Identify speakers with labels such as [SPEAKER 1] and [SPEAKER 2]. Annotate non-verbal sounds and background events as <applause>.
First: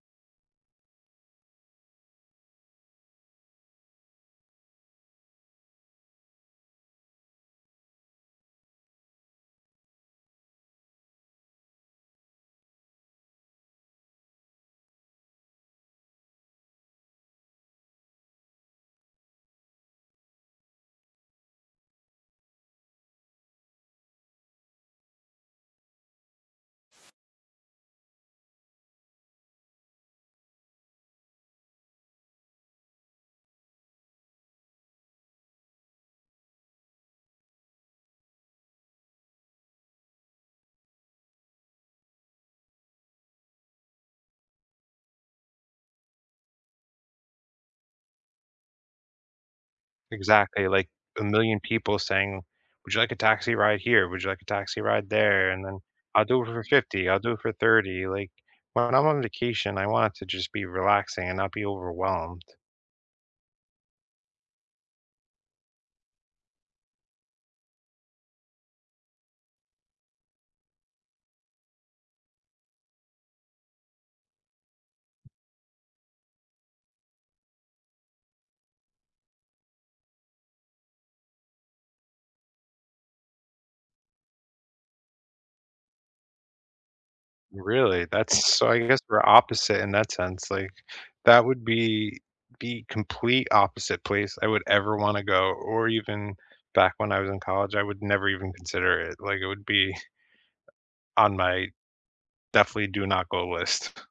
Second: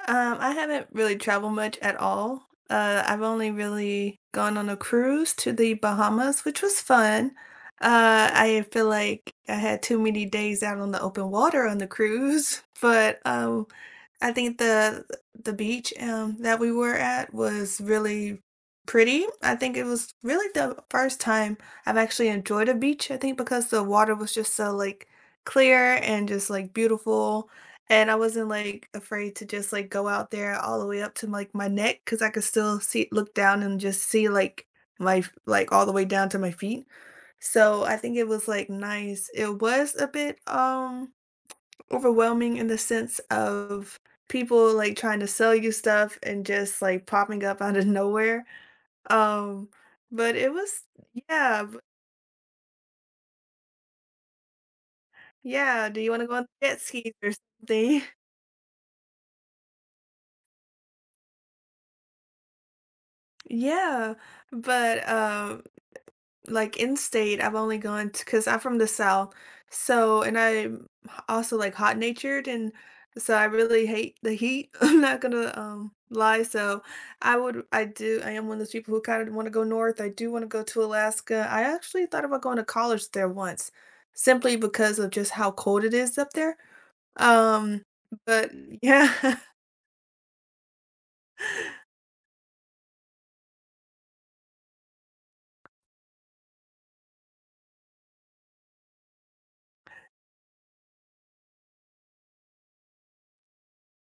[SPEAKER 1] Um, I haven't really traveled much at all. Uh, I've only really gone on a cruise to the Bahamas, which was fun. Uh, I feel, like, I had too many days out on the open water on the cruise, but, oh, I think the the beach, um, that we were at was really pretty, I think it was really the first time I've actually enjoyed a beach, I think, because the water was just so, like, clear and just, like, beautiful, and I wasn't, like, afraid to just, like, go out there all the way up to, like, my neck 'cause I could still see look down and just see, like, life, like, all the way down to my feet. So I think it was, like, nice. It was a bit, um, overwhelming in the sense of people, like, trying to sell you stuff and just, like, popping up out of nowhere, um, but it
[SPEAKER 2] Exactly,
[SPEAKER 1] was
[SPEAKER 2] like, 1,000,000
[SPEAKER 1] yeah, b
[SPEAKER 2] people saying, "Would you like a taxi ride here? Would you like a taxi ride there?" and then,
[SPEAKER 1] Yeah, "Do you
[SPEAKER 2] "I'll
[SPEAKER 1] wanna go
[SPEAKER 2] do
[SPEAKER 1] on
[SPEAKER 2] it for
[SPEAKER 1] the jet
[SPEAKER 2] 50,
[SPEAKER 1] ski
[SPEAKER 2] I'll
[SPEAKER 1] or
[SPEAKER 2] do it for
[SPEAKER 1] something?"
[SPEAKER 2] 30," like, when I'm on vacation, I want it to just be relaxing and not be overwhelmed.
[SPEAKER 1] Yeah, but, uh, like in state I've only gone t 'cause I'm from the South so and I'm h also, like, hot-natured, and so I really hate the heat. I'm not gonna, um, lie so, I would I do I am one of those people who kinda wanna go north, I do wanna go to Alaska. I actually thought about going to college there once simply because of just how cold it is up there, um,
[SPEAKER 2] Really, that's
[SPEAKER 1] but
[SPEAKER 2] so I guess we're
[SPEAKER 1] Yeah.
[SPEAKER 2] opposite in that sense, like, that would be the complete opposite place I would ever wanna go, or even back when I was in college, I would never even consider it, like, it would be on my definitely do not go list. <scoffs>